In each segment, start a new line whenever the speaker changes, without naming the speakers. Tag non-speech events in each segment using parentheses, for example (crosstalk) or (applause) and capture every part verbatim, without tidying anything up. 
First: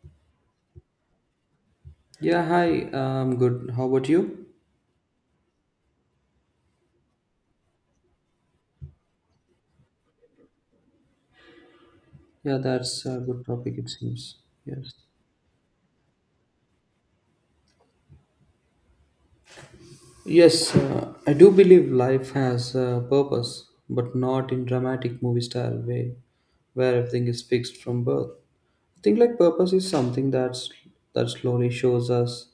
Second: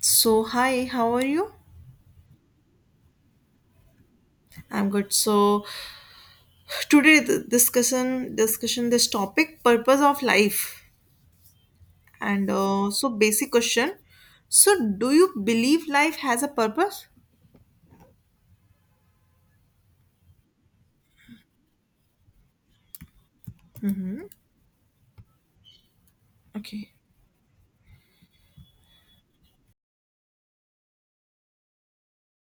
So hi, how are you?
Yeah, hi. Um, good. How about you?
I'm good. So today the discussion discussion this topic purpose of life and
Yeah,
uh,
that's
so
a good
basic
topic, it
question.
seems.
So
Yes.
do you believe life has a purpose?
Yes, uh, I do believe life has a purpose, but not in dramatic movie style way,
Okay,
where everything is fixed from birth. I think like purpose is something that's that slowly shows us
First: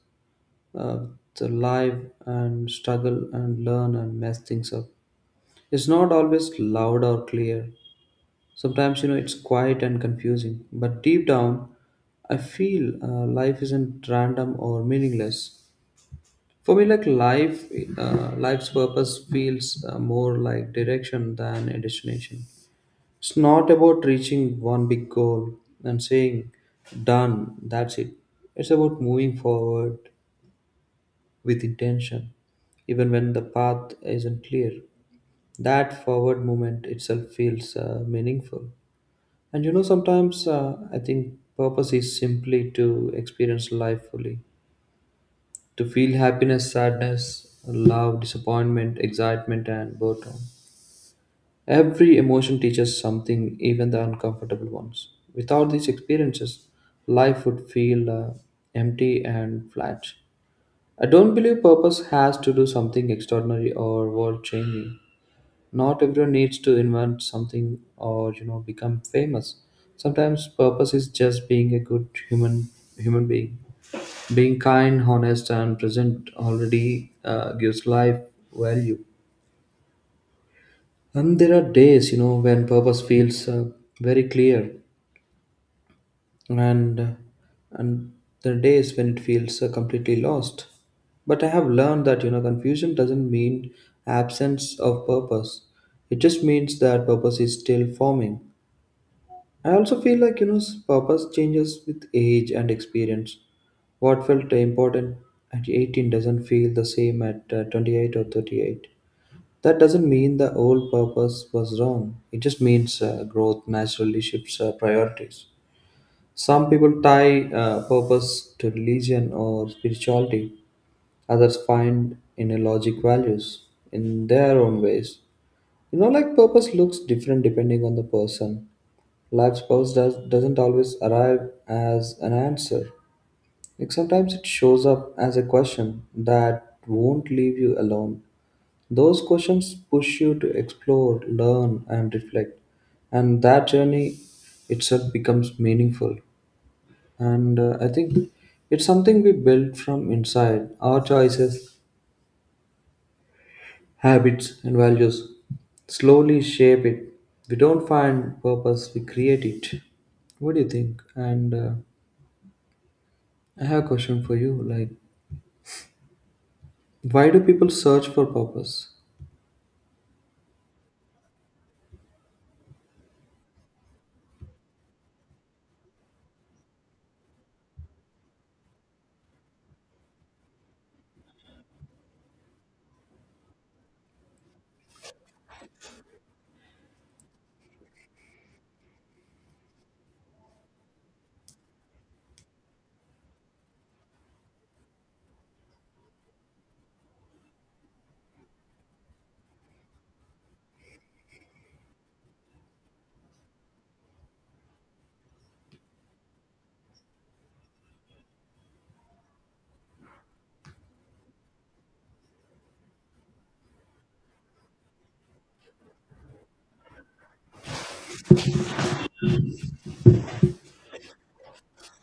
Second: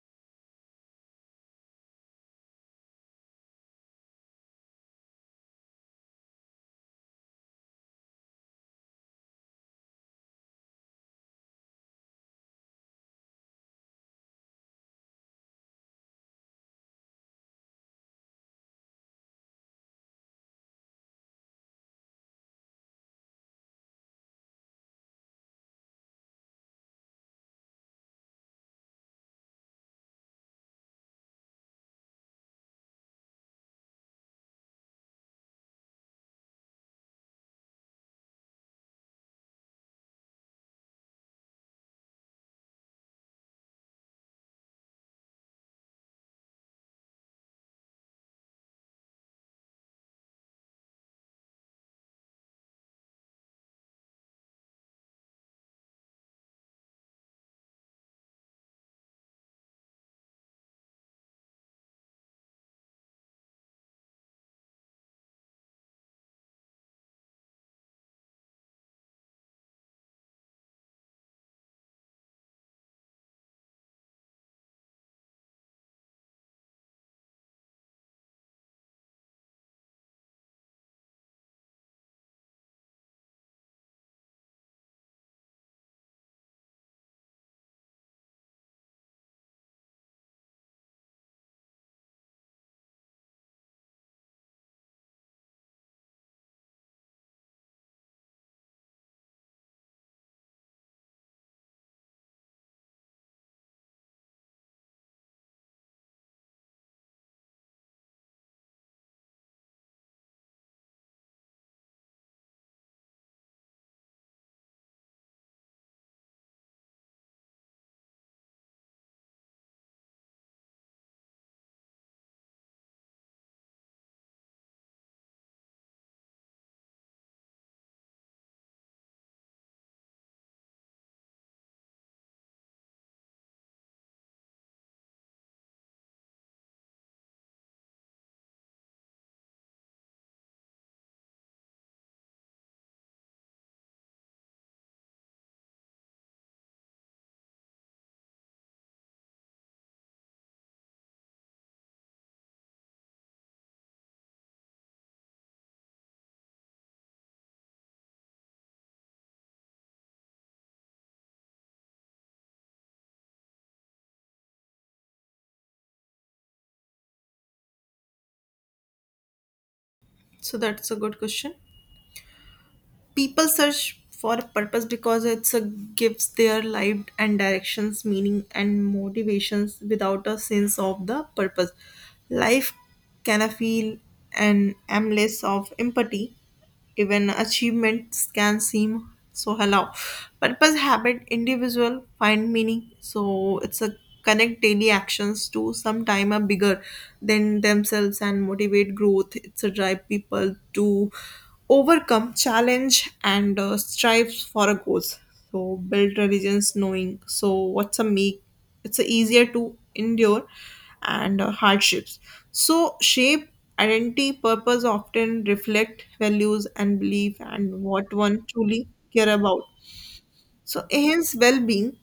uh, the life and struggle and learn and mess things up. It's not always loud or clear. Sometimes, you know, it's quiet and confusing, but deep down, I feel uh, life isn't random or meaningless. For me, like life, uh, life's purpose feels uh, more like direction than a destination. It's not about reaching one big goal and saying, done, that's it. It's about moving forward with intention, even when the path isn't clear. That forward movement itself feels uh, meaningful. And you know, sometimes uh, I think purpose is simply to experience life fully, to feel happiness, sadness, love, disappointment, excitement, and boredom. Every emotion teaches something, even the uncomfortable ones. Without these experiences, life would feel uh, empty and flat. I don't believe purpose has to do something extraordinary or world changing. Not everyone needs to invent something or you know become famous. Sometimes purpose is just being a good human human being. Being kind, honest, and present already uh, gives life value. And there are days you know when purpose feels uh, very clear. and and there are days when it feels uh, completely lost, but I have learned that you know confusion doesn't mean absence of purpose. It just means that purpose is still forming. I also feel like you know s- purpose changes with age and experience. What felt important at eighteen doesn't feel the same at uh, twenty-eight or thirty-eight. That doesn't mean the old purpose was wrong. It just means uh, growth naturally shifts uh, priorities. Some people tie uh, purpose to religion or spirituality. Others find inner logic values in their own ways. You know, like purpose looks different depending on the person. Life's purpose does, doesn't always arrive as an answer. Like sometimes it shows up as a question that won't leave you alone. Those questions push you to explore, learn, and reflect. And that journey itself becomes meaningful. And uh, I think it's something we build from inside. Our choices, habits, and values slowly shape it. We don't find purpose, we create it. What do you think? And uh, I have a question for you. Like, why do people search for purpose?
so that's a good question. People search for a purpose because it's a gives their life and directions meaning and motivations. Without a sense of the purpose, life can feel an endless of empathy, even achievements can seem so hollow. Purpose habit individual find meaning, so it's a connect daily actions to sometime a bigger than themselves and motivate growth. It's a drive people to overcome challenge and uh, strives for a goals, so build religions knowing so what's a make it's a easier to endure and uh, hardships, so shape identity. Purpose often reflect values and belief and what one truly care about, so enhance well being.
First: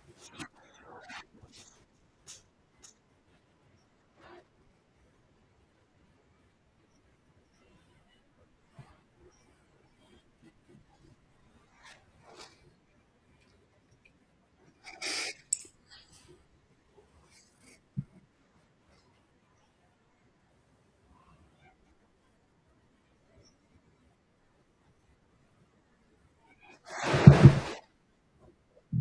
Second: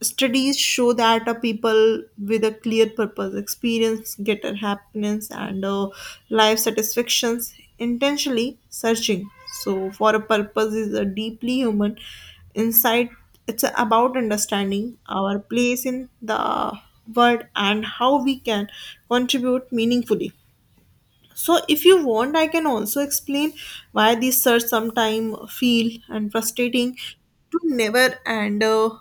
Studies show that uh, people with a clear purpose experience greater happiness and uh, life satisfactions intentionally searching. So, for a purpose is a deeply human insight. It's about understanding our place in the world and how we can contribute meaningfully. So if you want, I can also explain why these search sometimes feel and frustrating to never and uh,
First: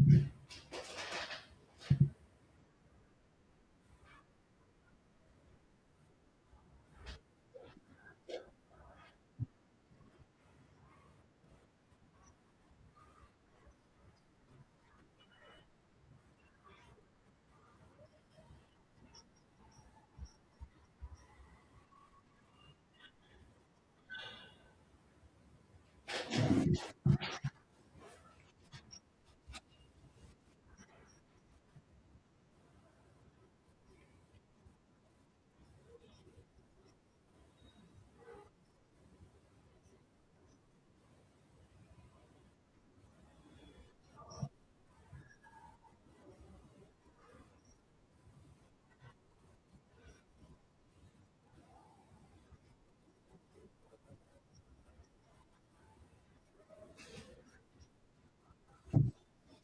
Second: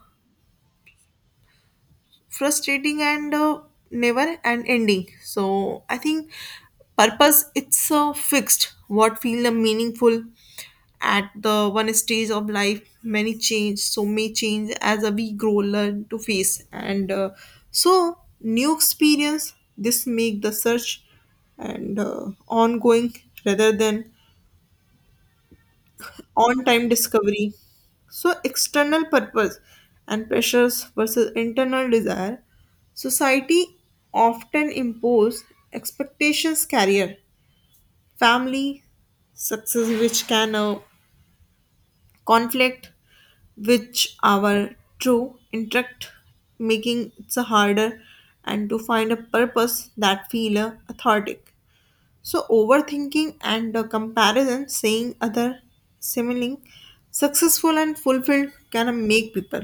frustrating and uh, never and ending. So I think purpose it's uh, fixed. What feel the meaningful at the one stage of life many change, so may change as a we grow, learn to face and uh, so new experience. This make the search and uh, ongoing rather than on time discovery. So, external purpose and pressures versus internal desire. Society often impose expectations, career, family, success, which can uh, conflict which our true interact, making it so harder and to find a purpose that feel uh, authentic. So overthinking and uh, comparison, saying other similing successful and fulfilled can uh, make people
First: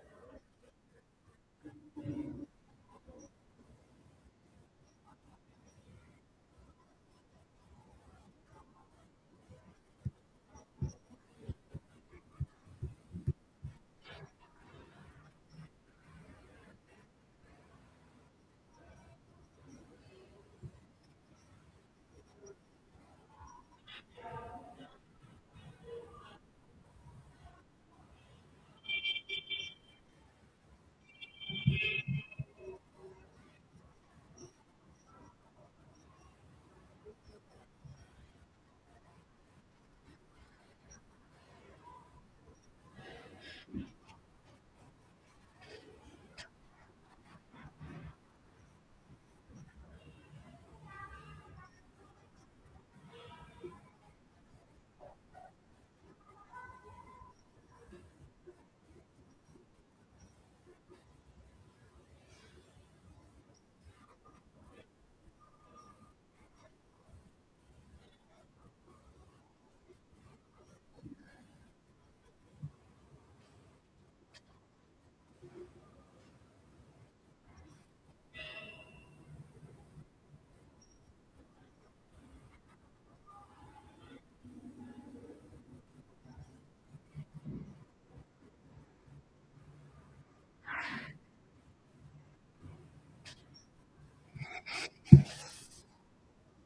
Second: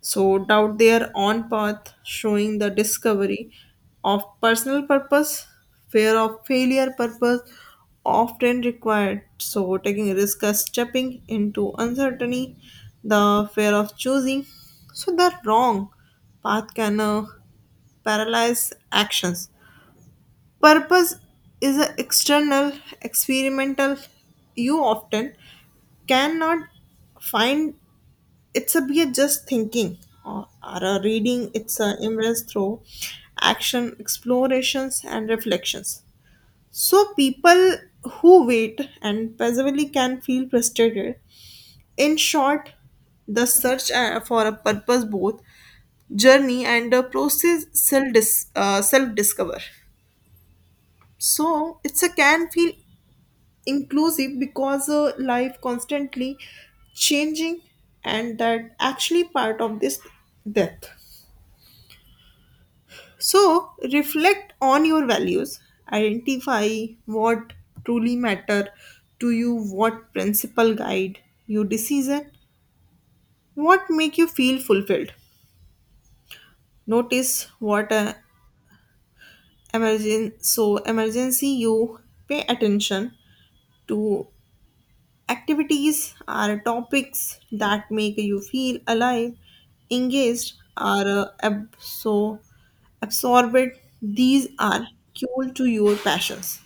so doubt their own path, showing the discovery of personal purpose, fear of failure purpose often required. So taking risk as stepping into uncertainty, the fear of choosing so the wrong path can uh, paralyze actions. Purpose is an external, experimental, you often cannot find it's a be a just thinking or, or a reading, it's a immerse through action, explorations, and reflections. So, people who wait and passively can feel frustrated. In short, the search uh, for a purpose, both journey and the process self dis- uh, self discover. So, it's a can feel inclusive because uh, life constantly changing, and that actually part of this death. So reflect on your values, identify what truly matter to you, what principle guide your decision, what make you feel fulfilled, notice what uh, emergen- so emergency you pay attention to. Activities are topics that make you feel alive, engaged, or uh, absor- absorbed. These are fuel to your passions.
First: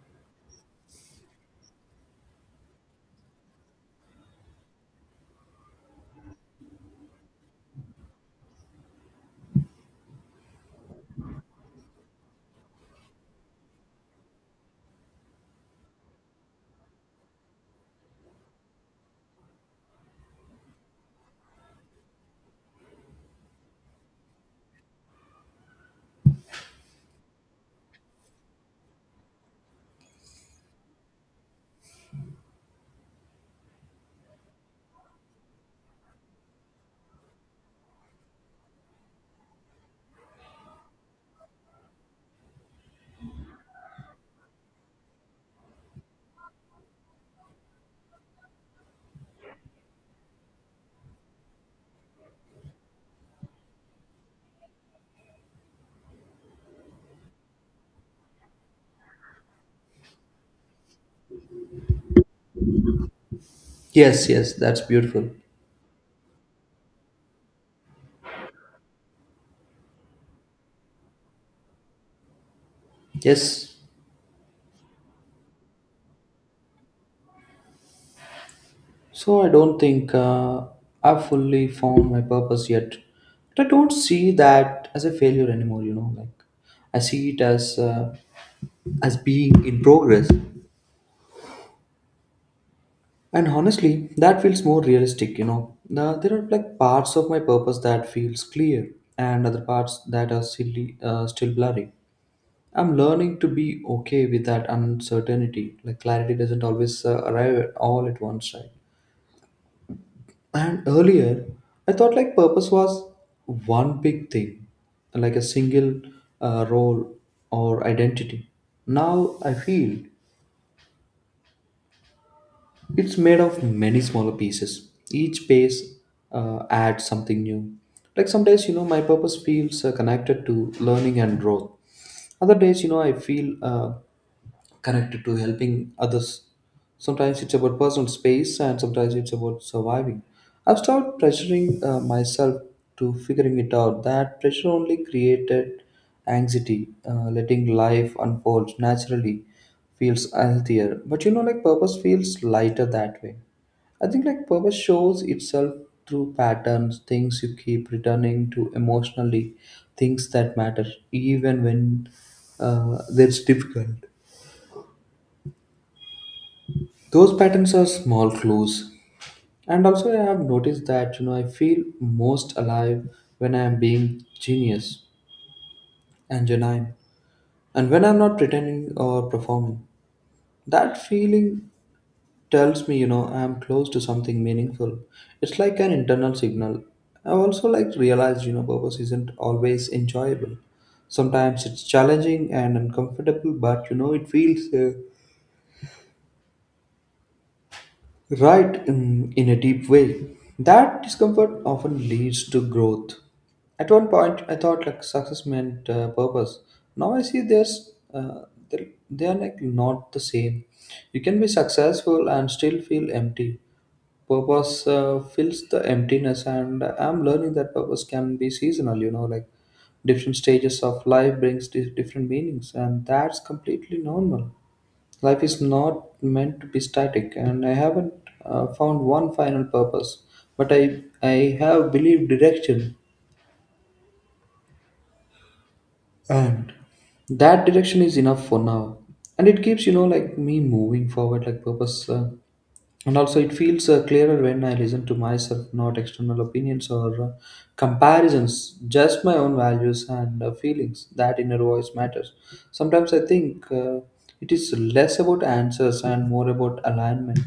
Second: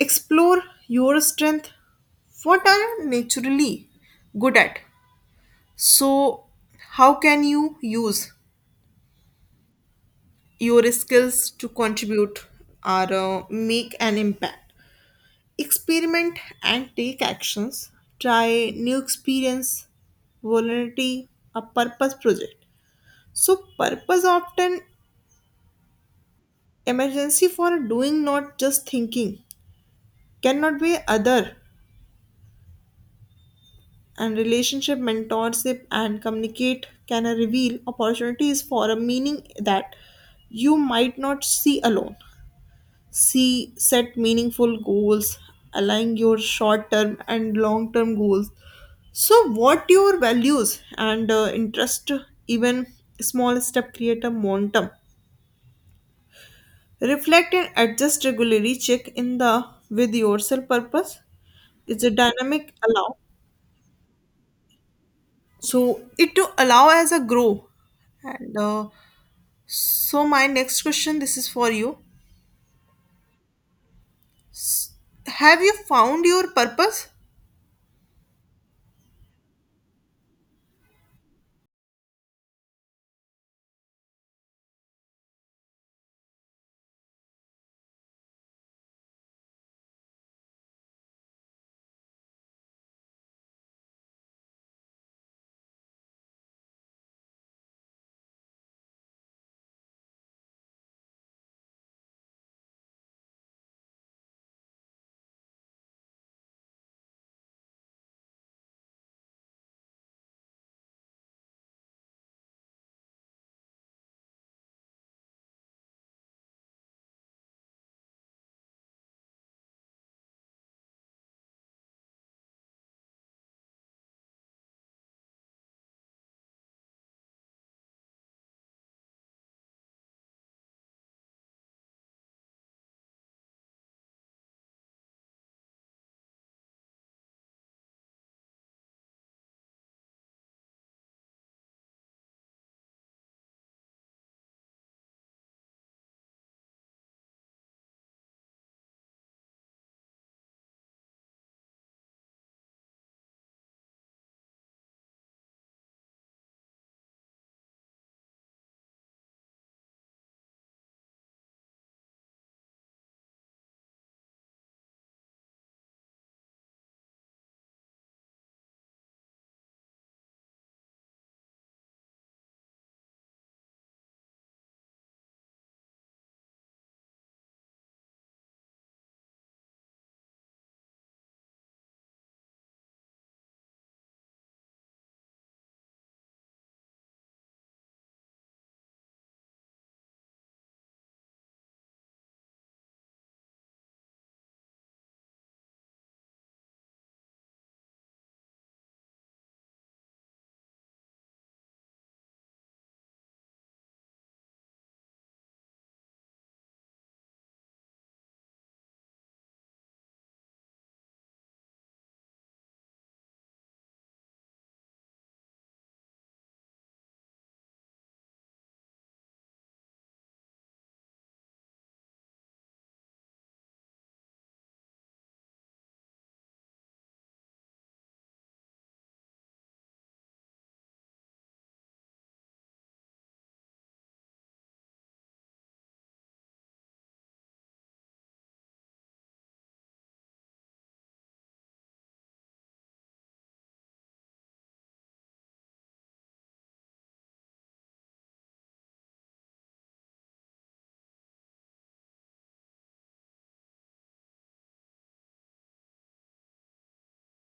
Explore your strength. What are you naturally good at? So, how can you use your skills to contribute or uh, make an impact? Experiment and take actions. Try new experience, volunteer, a purpose project. So purpose often emergency for doing, not just thinking, cannot be other, and relationship mentorship and communicate can reveal opportunities for a meaning that you might not see alone. C. Set meaningful goals, align your short term and long term goals. So, what your values and uh, interest, even small step create a momentum. Reflect and adjust regularly. Check in the with yourself purpose. It's a dynamic allow.
Yes, yes, that's beautiful.
So it to allow as a grow. And uh, so my next question, this is for you.
Yes.
Have you found your purpose?
So I don't think uh, I've fully found my purpose yet. But I don't see that as a failure anymore. You know, like I see it as uh, as being in progress. And honestly, that feels more realistic. You know, now, there are like parts of my purpose that feels clear, and other parts that are silly, uh, still blurry. I'm learning to be okay with that uncertainty. Like clarity doesn't always uh, arrive all at once, right? And earlier, I thought like purpose was one big thing, like a single uh, role or identity. Now I feel it's made of many smaller pieces. Each piece uh, adds something new. Like some days, you know, my purpose feels uh, connected to learning and growth. Other days, you know, I feel uh, connected to helping others. Sometimes it's about personal space, and sometimes it's about surviving. I've started pressuring uh, myself to figuring it out. That pressure only created anxiety. Uh, letting life unfold naturally feels healthier. But you know, like purpose feels lighter that way. I think like purpose shows itself through patterns, things you keep returning to emotionally, things that matter even when uh, that's difficult. Those patterns are small clues. And also, I have noticed that you know I feel most alive when I am being genius and genuine, and when I'm not pretending or performing. That feeling tells me, you know, I'm close to something meaningful. It's like an internal signal. I also like realized, you know, purpose isn't always enjoyable. Sometimes it's challenging and uncomfortable, but you know, it feels uh, right in, in a deep way. That discomfort often leads to growth. At one point, I thought like success meant uh, purpose. Now I see there's uh, they they are like not the same. You can be successful and still feel empty. Purpose uh, fills the emptiness, and I'm learning that purpose can be seasonal. You know, like different stages of life brings di- different meanings, and that's completely normal. Life is not meant to be static, and I haven't uh, found one final purpose, but i i have believed direction, and that direction is enough for now, and it keeps you know like me moving forward. Like purpose uh, and also it feels uh, clearer when I listen to myself, not external opinions or uh, comparisons, just my own values and uh, feelings. That inner voice matters. Sometimes I think uh, it is less about answers and more about alignment.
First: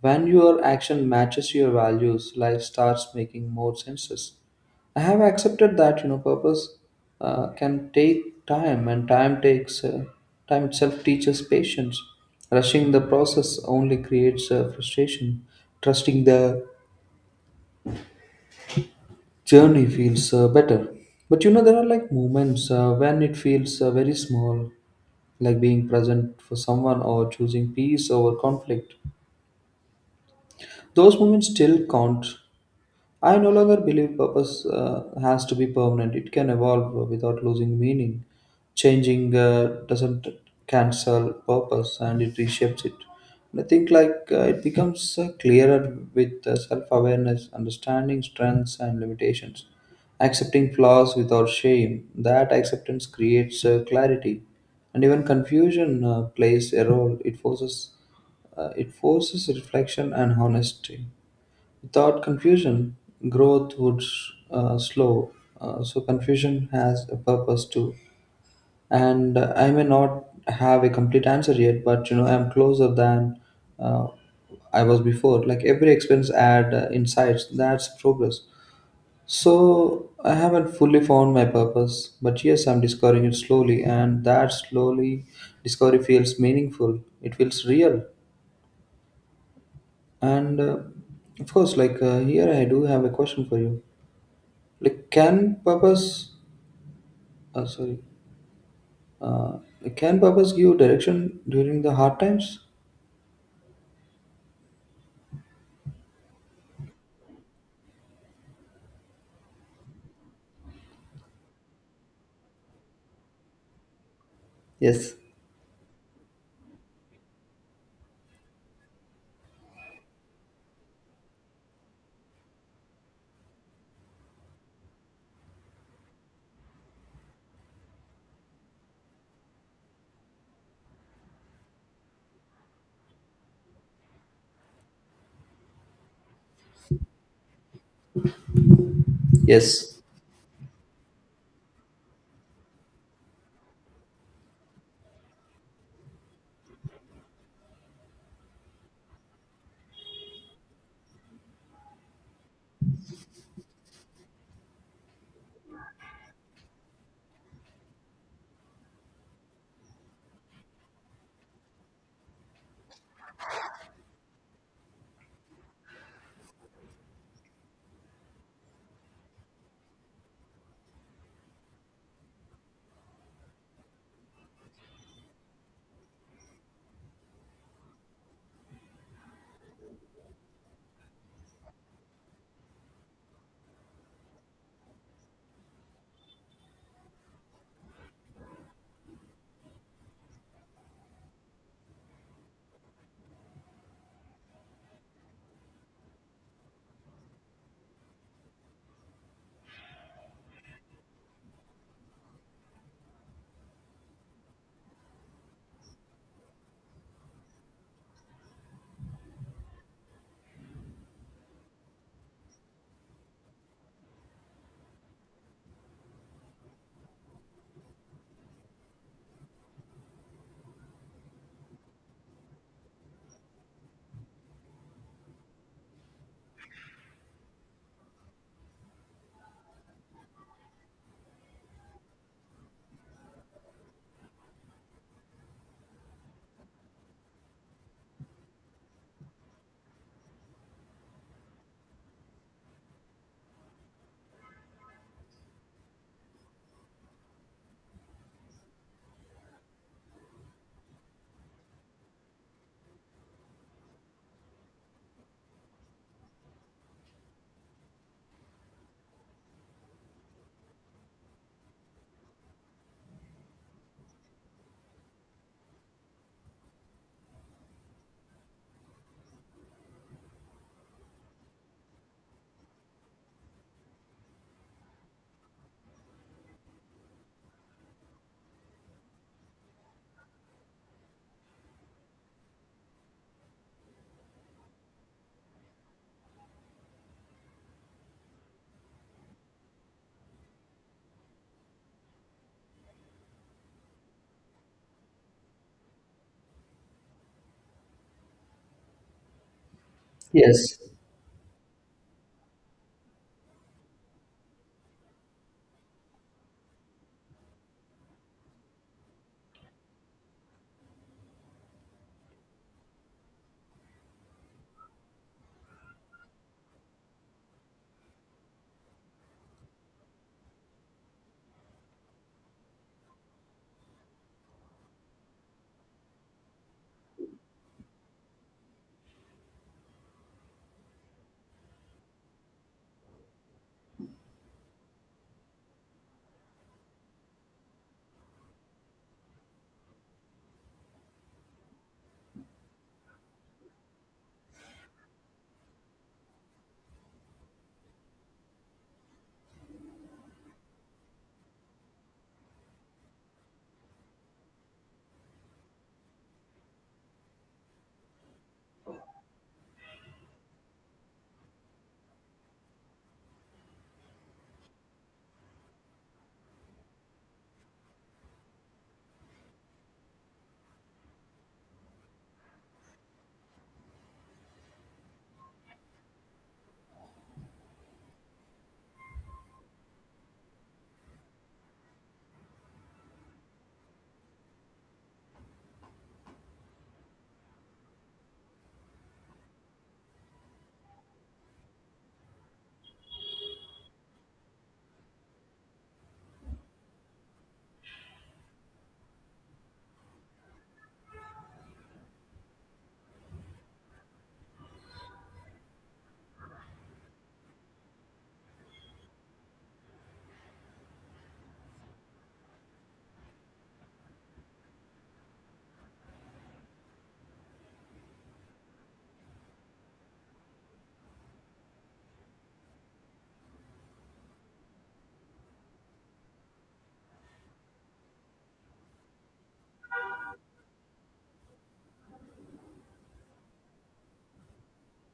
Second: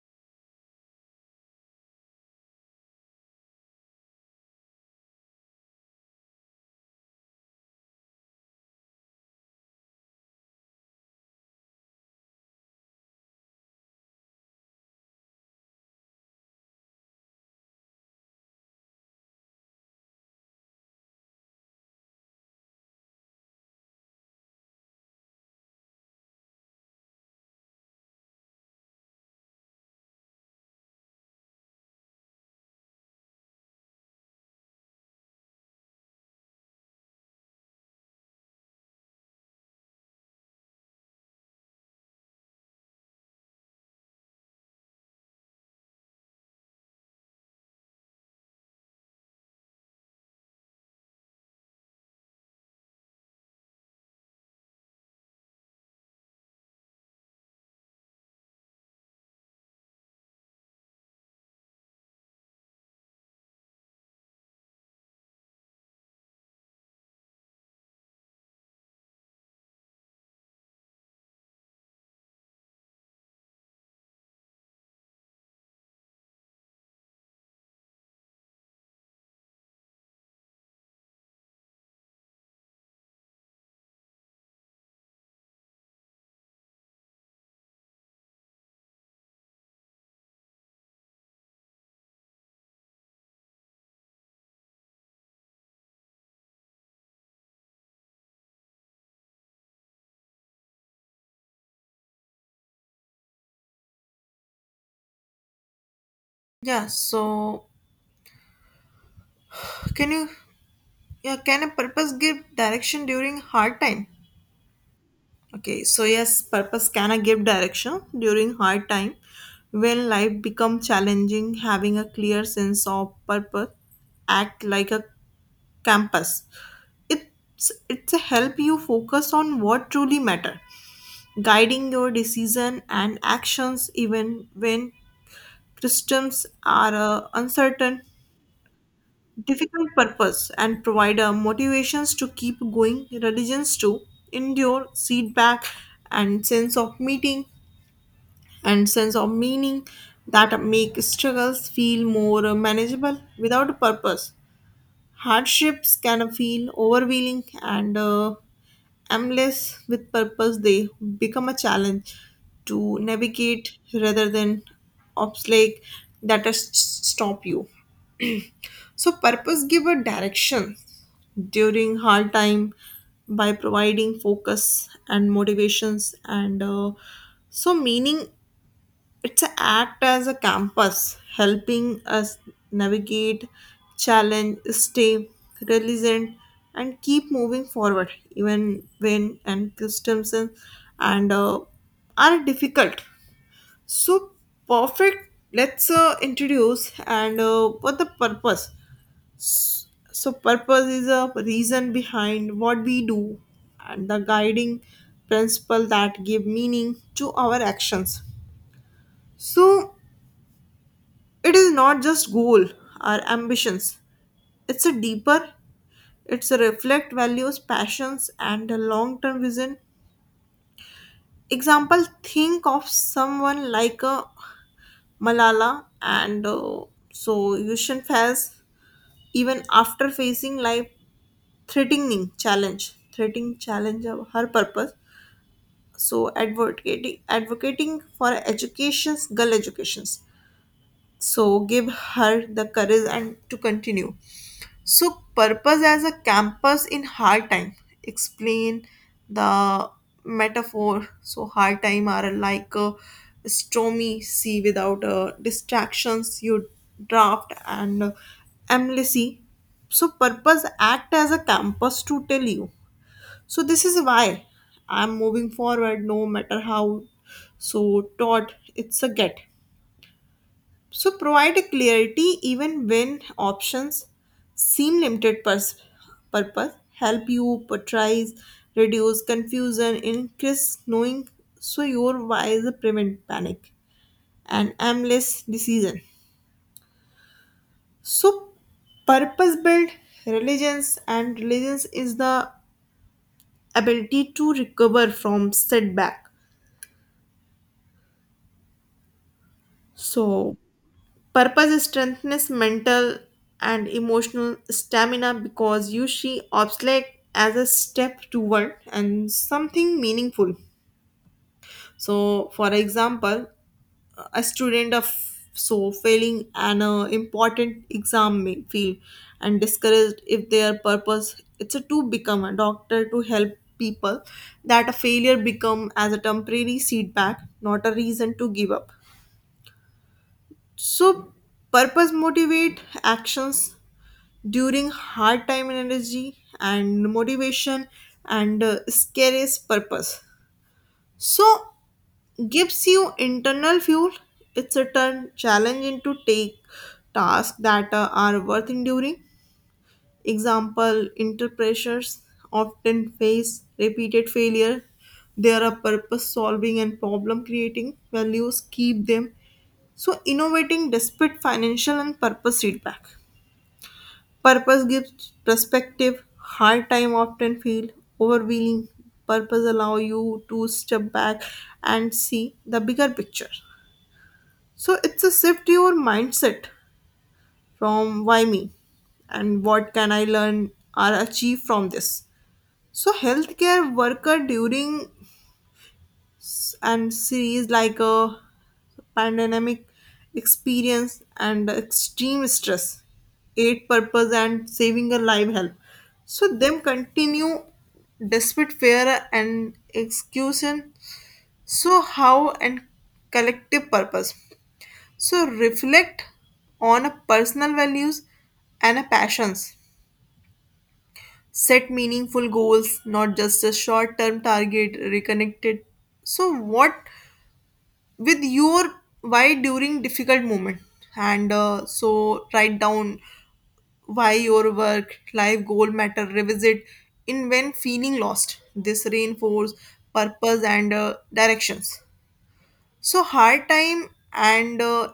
When your action matches your values, life starts making more sense. I have accepted that you know purpose uh, can take time, and time takes uh, time itself teaches patience. Rushing the process only creates uh, frustration. Trusting the journey feels uh, better. But you know there are like moments uh, when it feels uh, very small, like being present for someone or choosing peace over conflict. Those moments still count. I no longer believe purpose uh, has to be permanent. It can evolve without losing meaning. Changing uh, doesn't cancel purpose, and it reshapes it. And I think like uh, it becomes uh, clearer with uh, self-awareness, understanding strengths and limitations, accepting flaws without shame. That acceptance creates uh, clarity, and even confusion uh, plays a role. It forces uh, it forces reflection and honesty. Without confusion, growth would uh, slow. Uh, so confusion has a purpose too. And uh, I may not have a complete answer yet, but you know I'm closer than uh, I was before. Like every expense add uh, insights. That's progress. So I haven't fully found my purpose, but yes, I'm discovering it slowly, and that slowly discovery feels meaningful. It feels real, and uh, of course, like uh, here I do have a question for you. Like, can purpose, uh, sorry, uh, like, can purpose give direction during the hard times?
Yeah. So can you? Yeah, can a purpose give direction during hard time?
Yes,
Okay, so yes, purpose can a give direction during hard time. When life become challenging, having a clear sense of purpose act like a compass. It's it's a help you focus on what truly matter, guiding your decision and actions even when systems are uh, uncertain. Difficult
yes,
purpose and provider motivations to keep going, religions to endure, feedback and sense of meeting and sense of meaning that make struggles feel more uh, manageable. Without purpose, hardships can feel overwhelming and uh, endless. With purpose they become a challenge to navigate rather than obstacle that uh, s- stop you. So purpose give a direction during hard time by providing focus and motivations and uh, so meaning. It's a act as a compass helping us navigate challenge, stay resilient, and keep moving forward even when and customs and and, uh, are difficult. So perfect, let's uh, introduce and uh, what the purpose. So, purpose is a reason behind what we do and the guiding principle that give meaning to our actions. So, it is not just goal or ambitions. It's a deeper, it's a reflect values, passions and a long-term vision. Example, think of someone like a Malala and uh, so Yushin Faz, even after facing life threatening challenge, threatening challenge of her purpose, so advocating advocating for educations girl educations, so give her the courage and to continue. So purpose as a campus in hard time, explain the metaphor. So hard time are like a stormy sea. Without uh, distractions, you draft and uh, amnesty. So purpose act as a campus to tell you, so this is why I'm moving forward no matter how so taught it's a get. So provide a clarity even when options seem limited. Pers- purpose help you portrays, reduce confusion, increase knowing. So your why is a prevent panic and aimless decision. So purpose built religions, and religions is the ability to recover from setback. So
yes.
purpose strengthens mental and emotional stamina because you see obstacle as a step toward and something meaningful. So, for example, a student of so failing an uh, important exam may feel and discouraged. If their purpose it's a to become a doctor to help people, that a failure become as a temporary setback, not a reason to give up. So purpose motivate actions during hard time, and energy and motivation and uh, scariest purpose. So gives you internal fuel. It's a turn challenge into take tasks that uh, are worth enduring. Example, inter pressures often face repeated failure. They are a purpose solving and problem creating values. Keep them. So innovating despite financial and purpose feedback. Purpose gives perspective. Hard time often feel overwhelming. Purpose allow you to step back and see the bigger picture. So it's a shift your mindset from why me and what can I learn or achieve from this. So healthcare worker during and series like a pandemic experience and extreme stress aid purpose and saving a live help so them continue despite fear and execution. So how and collective purpose, so reflect on a personal values and a passions, set meaningful goals, not just a short term target reconnected so what with your why during difficult moment and uh, so write down why your work life goal matter, revisit in when feeling lost. This reinforce purpose and uh, directions. So hard time and uh,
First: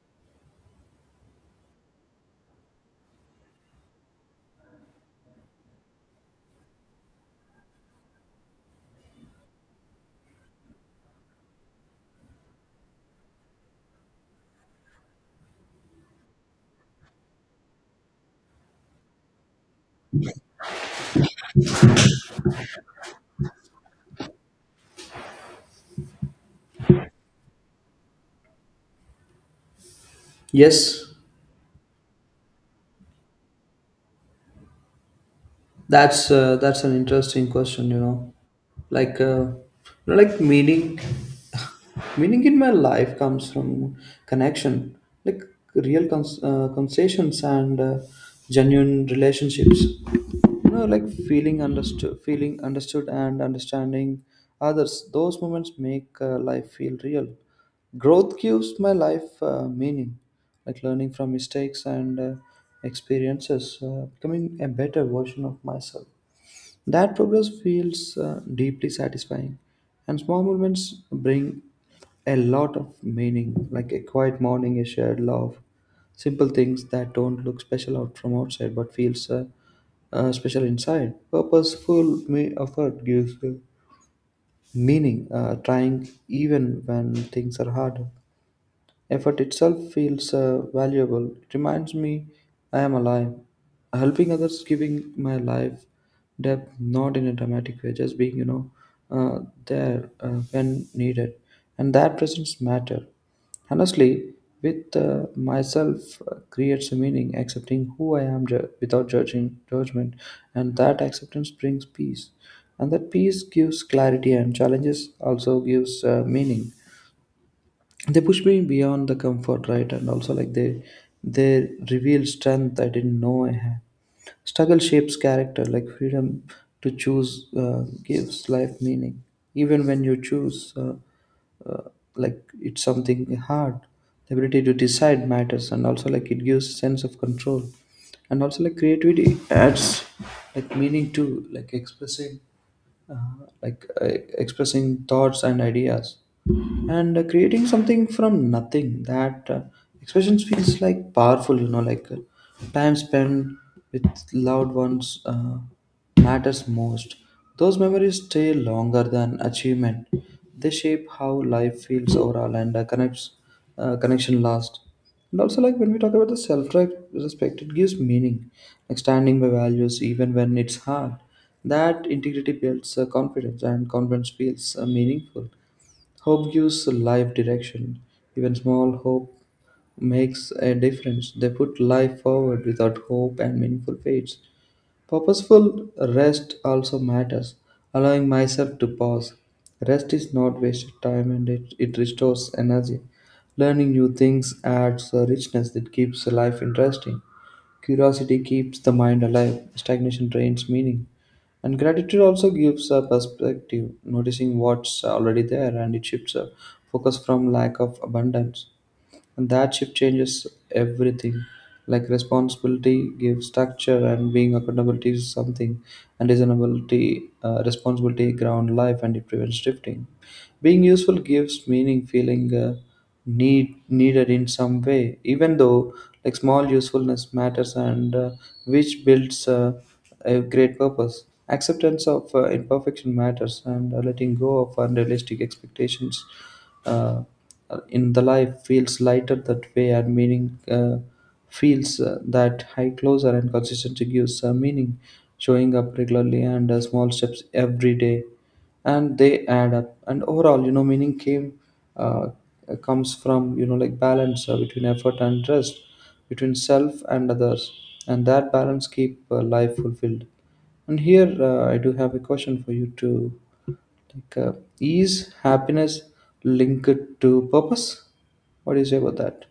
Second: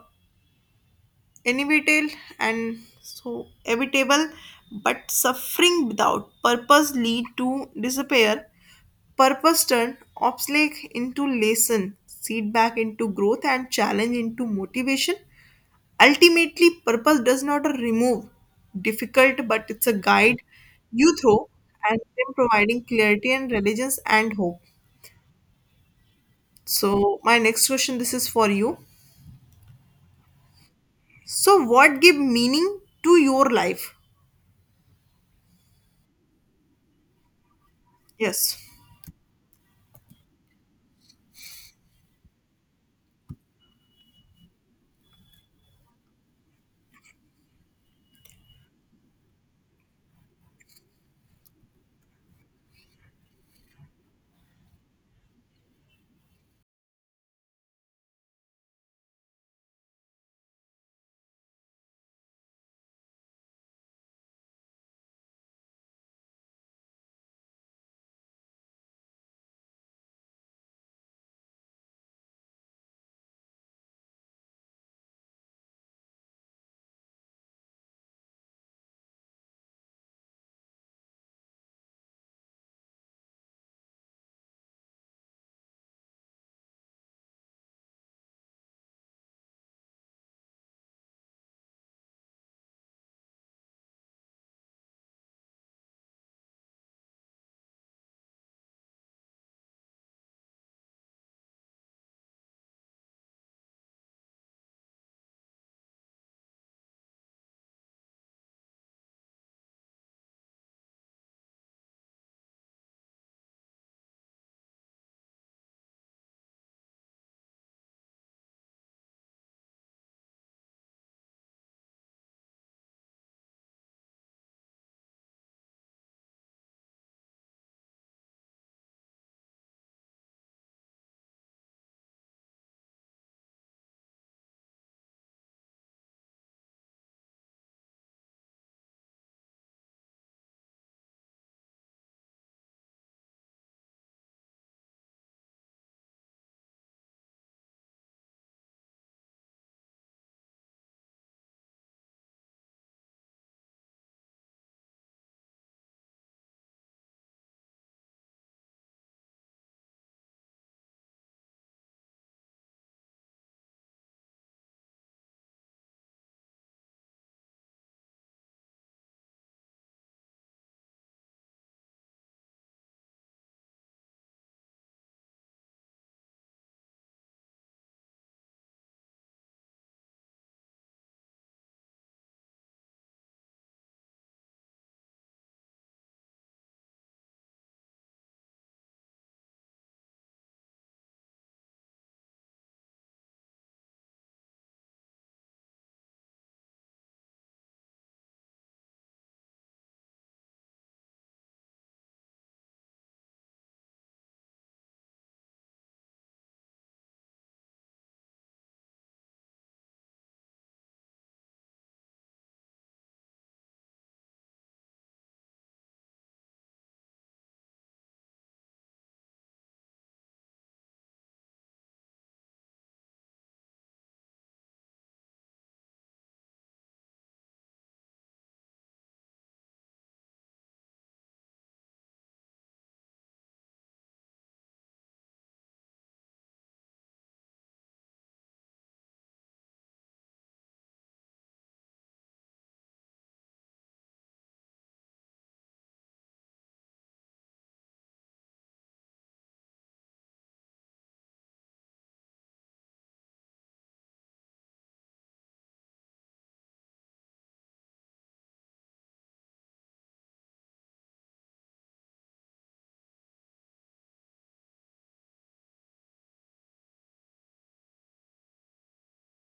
inevitable and so evitable, but suffering without purpose lead to disappear. Purpose turn obstacle into lesson, seed back into growth, and challenge into motivation. Ultimately purpose does not remove difficult, but it's a guide you throw, and then providing clarity and religions and hope. So my next question, this is for you,
Yes.
so what give meaning to your life?
That's uh, that's an interesting question, you know.
Yes.
Like, uh, you know, like meaning, (laughs) meaning in my life comes from connection, like real cons- uh, conversations and uh, genuine relationships. You know, like feeling understood, feeling understood, and understanding others. Those moments make uh, life feel real. Growth gives my life uh, meaning, like learning from mistakes and uh, experiences, uh, becoming a better version of myself. That progress feels uh, deeply satisfying, and small moments bring a lot of meaning, like a quiet morning, a shared love, simple things that don't look special out from outside but feels uh, uh, special inside. Purposeful me effort gives uh, meaning. Uh, trying even when things are hard. Effort itself feels uh, valuable. It reminds me I am alive. Helping others, giving my life depth, not in a dramatic way, just being, you know, uh, there uh, when needed. And that presence matter. Honestly, with uh, myself uh, creates a meaning, accepting who I am ju- without judging judgment, and that acceptance brings peace, and that peace gives clarity, and challenges also gives uh, meaning. They push me beyond the comfort right, and also like they they reveal strength I didn't know I had. Struggle shapes character. Like freedom to choose uh, gives life meaning, even when you choose uh, uh, like it's something hard. The ability to decide matters, and also like it gives sense of control. And also like creativity adds like meaning to like expressing like uh, expressing thoughts and ideas, and uh, creating something from nothing. That uh, expressions feels like powerful. You know, like uh, time spent with loved ones uh, matters most. Those memories stay longer than achievement. They shape how life feels overall, and uh, connects uh, connection last. And also like when we talk about the self respect, it gives meaning, like standing by values even when it's hard. That integrity builds uh, confidence, and confidence feels uh, meaningful. Hope gives life direction. Even small hope makes a difference. They put life forward, without hope and meaningful fades. Purposeful rest also matters, allowing myself to pause. Rest is not wasted time, and it, it restores energy. Learning new things adds a richness that keeps life interesting. Curiosity keeps the mind alive. Stagnation drains meaning. And gratitude also gives a perspective, noticing what's already there, and it shifts a focus from lack of abundance, and that shift changes everything. Like responsibility gives structure, and being accountable is something, and reasonability, uh, responsibility ground life, and it prevents drifting. Being useful gives meaning, feeling uh, need needed in some way, even though like small usefulness matters, and uh, which builds uh, a great purpose. Acceptance of uh, imperfection matters, and uh, letting go of unrealistic expectations uh, in the life feels lighter that way, and meaning uh, feels uh, that high closer, and consistency gives uh, meaning, showing up regularly, and uh, small steps every day, and they add up. And overall, you know, meaning came uh, comes from you know like balance uh, between effort and rest, between self and others, and that balance keep uh, life fulfilled. And here uh, I do have a question for you too. Like, uh, is happiness linked to purpose? What do you say about that?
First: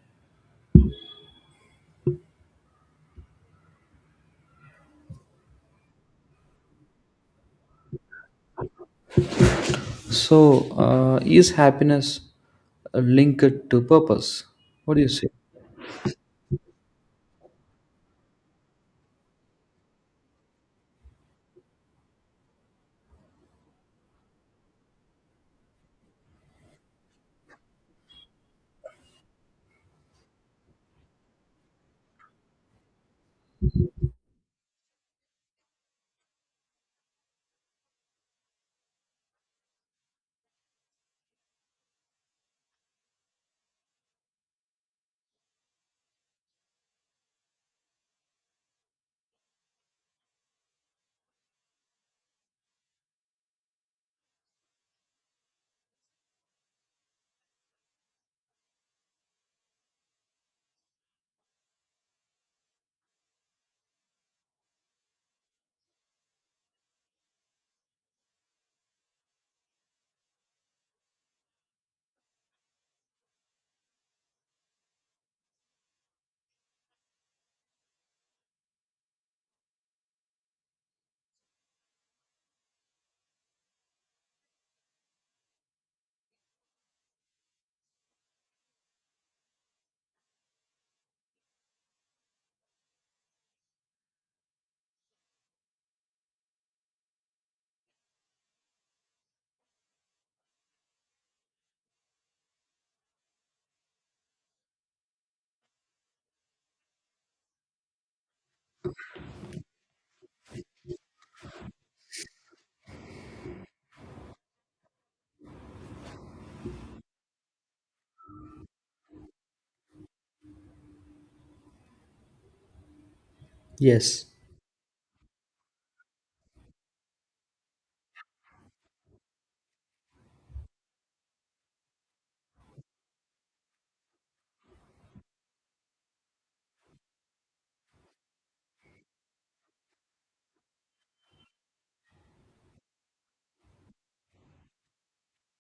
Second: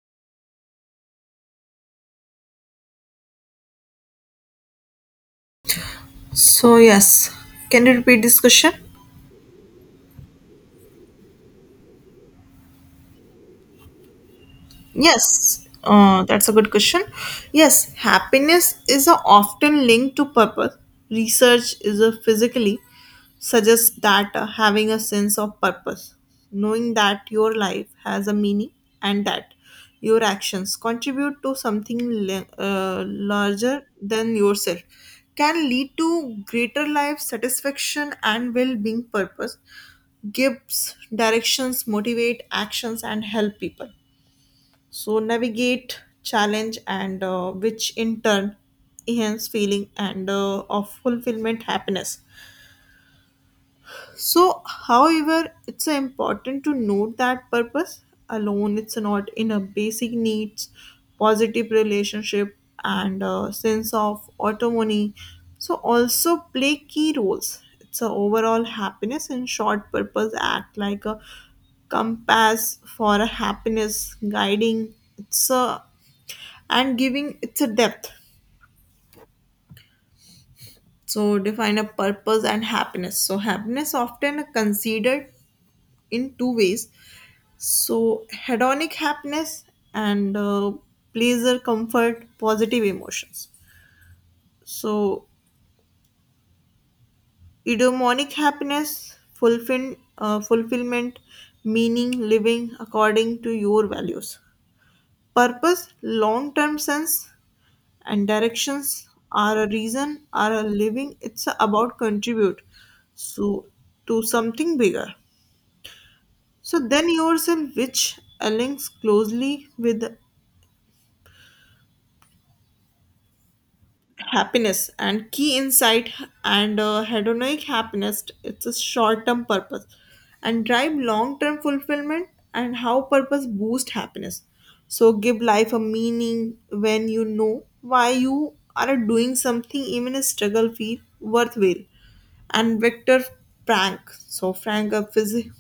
So yes, can you repeat this question?
So, uh, is happiness uh, linked to purpose? What do you say?
Yes, uh, that's a good question. Yes, happiness is a often linked to purpose. Research is a physically suggests that uh, having a sense of purpose, knowing that your life has a meaning and that your actions contribute to something le- uh, larger than yourself, can lead to greater life satisfaction and well-being. Purpose gives directions, motivate actions, and help people so navigate challenge and uh, which in turn enhance feeling and uh, of fulfillment happiness. So however, it's uh, important to note that purpose alone it's not in a basic needs, positive relationship and uh sense of autonomy so also play key roles it's a overall happiness. In short, purpose act like a compass for a happiness, guiding it's a and giving its a depth. So define a purpose and happiness. So happiness often considered in two ways. So hedonic happiness and uh, pleasure, comfort, positive emotions. So eudaimonic happiness, fulfill, uh, fulfillment, meaning, living according to your values. Purpose, long-term sense, and directions are a reason, are a living, it's about contribute so to something bigger so then yourself, which links closely with
Yes.
happiness, and key insight and uh, hedonic happiness it's a short-term purpose and drive long-term fulfillment. And how purpose boost happiness, so give life a meaning. When you know why you are doing something, even a struggle feel worthwhile. And victor frank, so frank a phys-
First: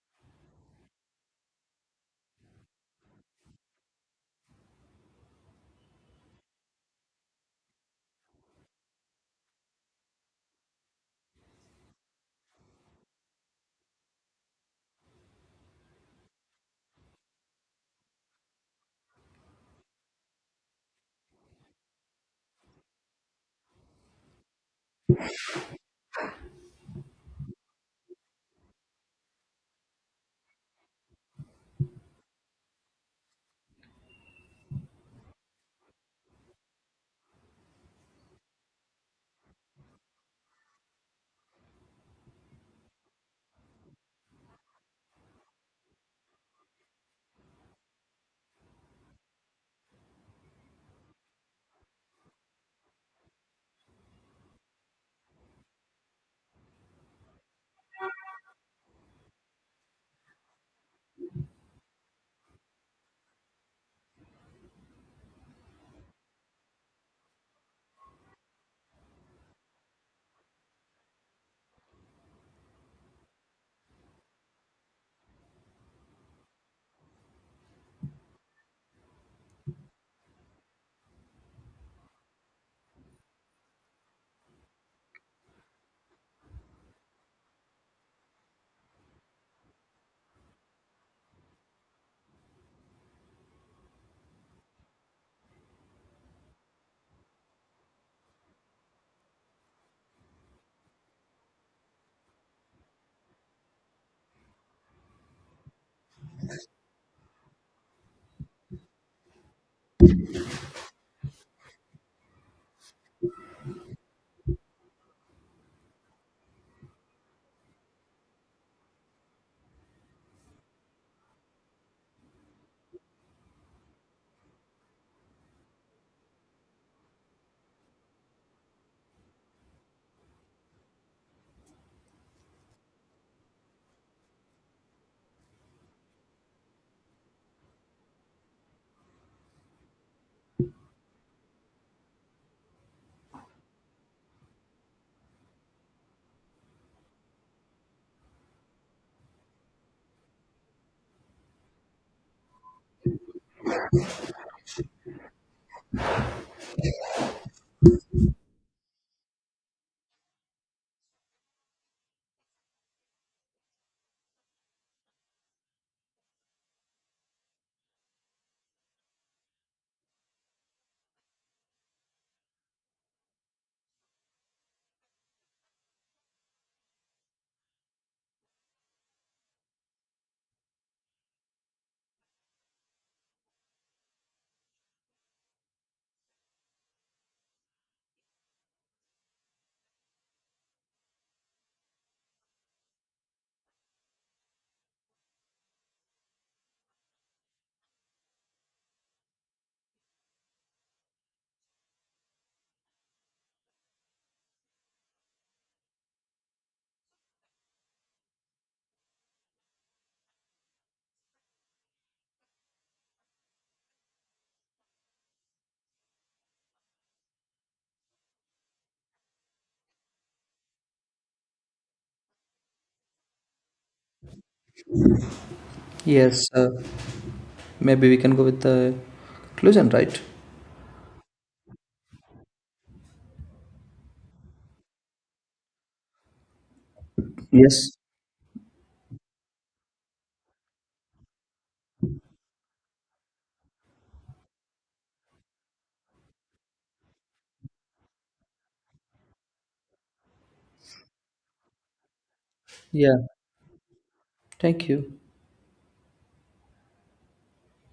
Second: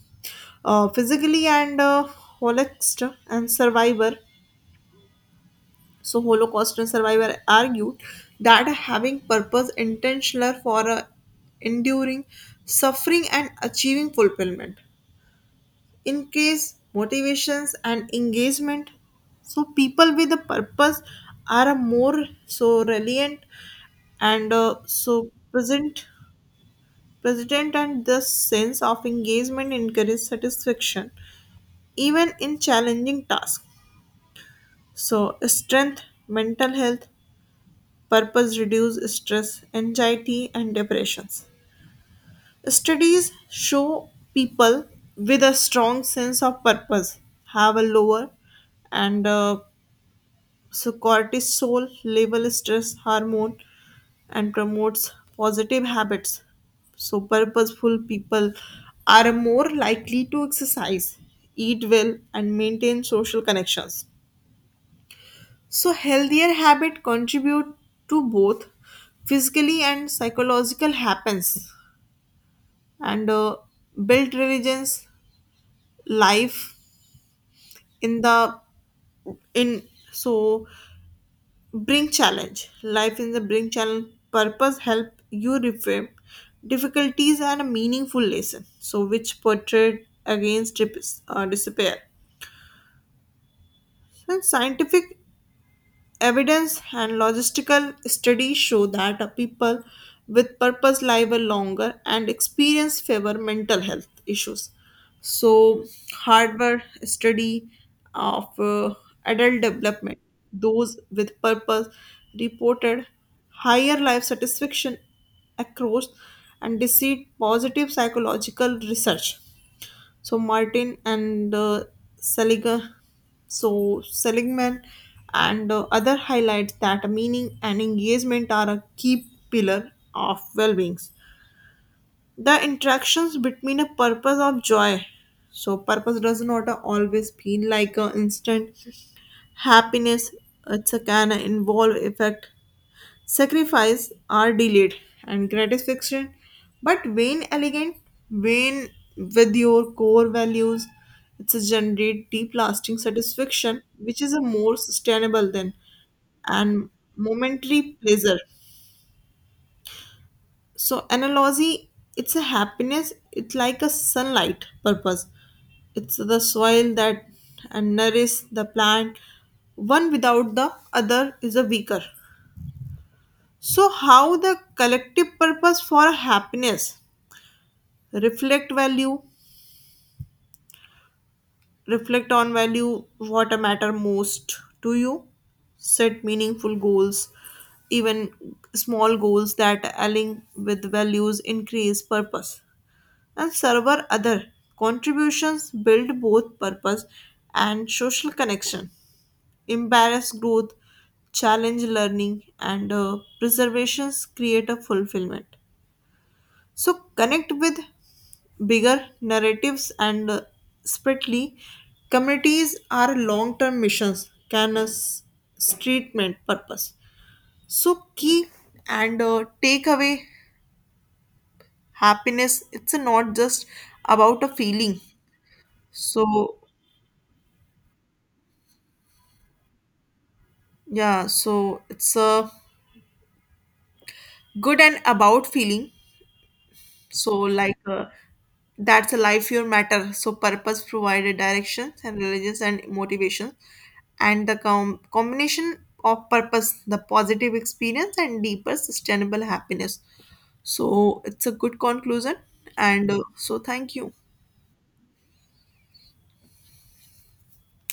uh, physically and uh, holocaust and survivor, so Holocaust survivors argued that having purpose intentional for uh, enduring suffering and achieving fulfillment. Increase motivations and engagement. So people with a purpose are a more so resilient and uh, so present present, and this sense of engagement encourages satisfaction even in challenging tasks. So strength, mental health purpose reduce stress, anxiety and depressions. Studies show people with a strong sense of purpose have a lower and uh, so cortisol level stress hormone, and promotes positive habits. So purposeful people are more likely to exercise, eat well, and maintain social connections. So healthier habit contribute to both physically and psychological happens, and uh, build religions life in the in so bring challenge life in the bring challenge purpose help you reframe difficulties and a meaningful lesson, so which portrayed against dip- uh, despair. And scientific evidence and logistical studies show that uh, people with purpose live a longer and experience favor mental health issues. So, hardware study of uh, adult development, those with purpose reported higher life satisfaction across and received positive psychological research. So Martin and uh, Selig- so Seligman and uh, other highlights that meaning and engagement are a key pillar of well-being. The interactions between a purpose of joy. So purpose does not always feel like an instant happiness. It's a can involve effect, sacrifice are delayed and gratification, but vain elegant, vain with your core values. It's a generate deep lasting satisfaction, which is a more sustainable than and momentary pleasure. So analogy, it's a happiness. It's like a sunlight purpose. It's the soil that and nourish the plant. One without the other is a weaker. So how the collective purpose for happiness, reflect value, reflect on value, what matter most to you, set meaningful goals, even small goals that align with values increase purpose and server other contributions build both purpose and social connection, embarrass growth challenge learning and uh, preservations create a fulfillment. So connect with bigger narratives and uh, spreadly communities are long-term missions can a s- treatment purpose. So key and uh, take away happiness it's not just about a feeling. So
Yes. Uh, maybe we can go with the conclusion, right?
yeah, so it's a good and about feeling. So like
Yes.
uh, that's a life your matter. So purpose provided directions and religious and motivation, and the com- combination of purpose, the positive experience, and deeper sustainable happiness. So it's a good conclusion, and uh,
Yeah.
so thank you.
Thank you.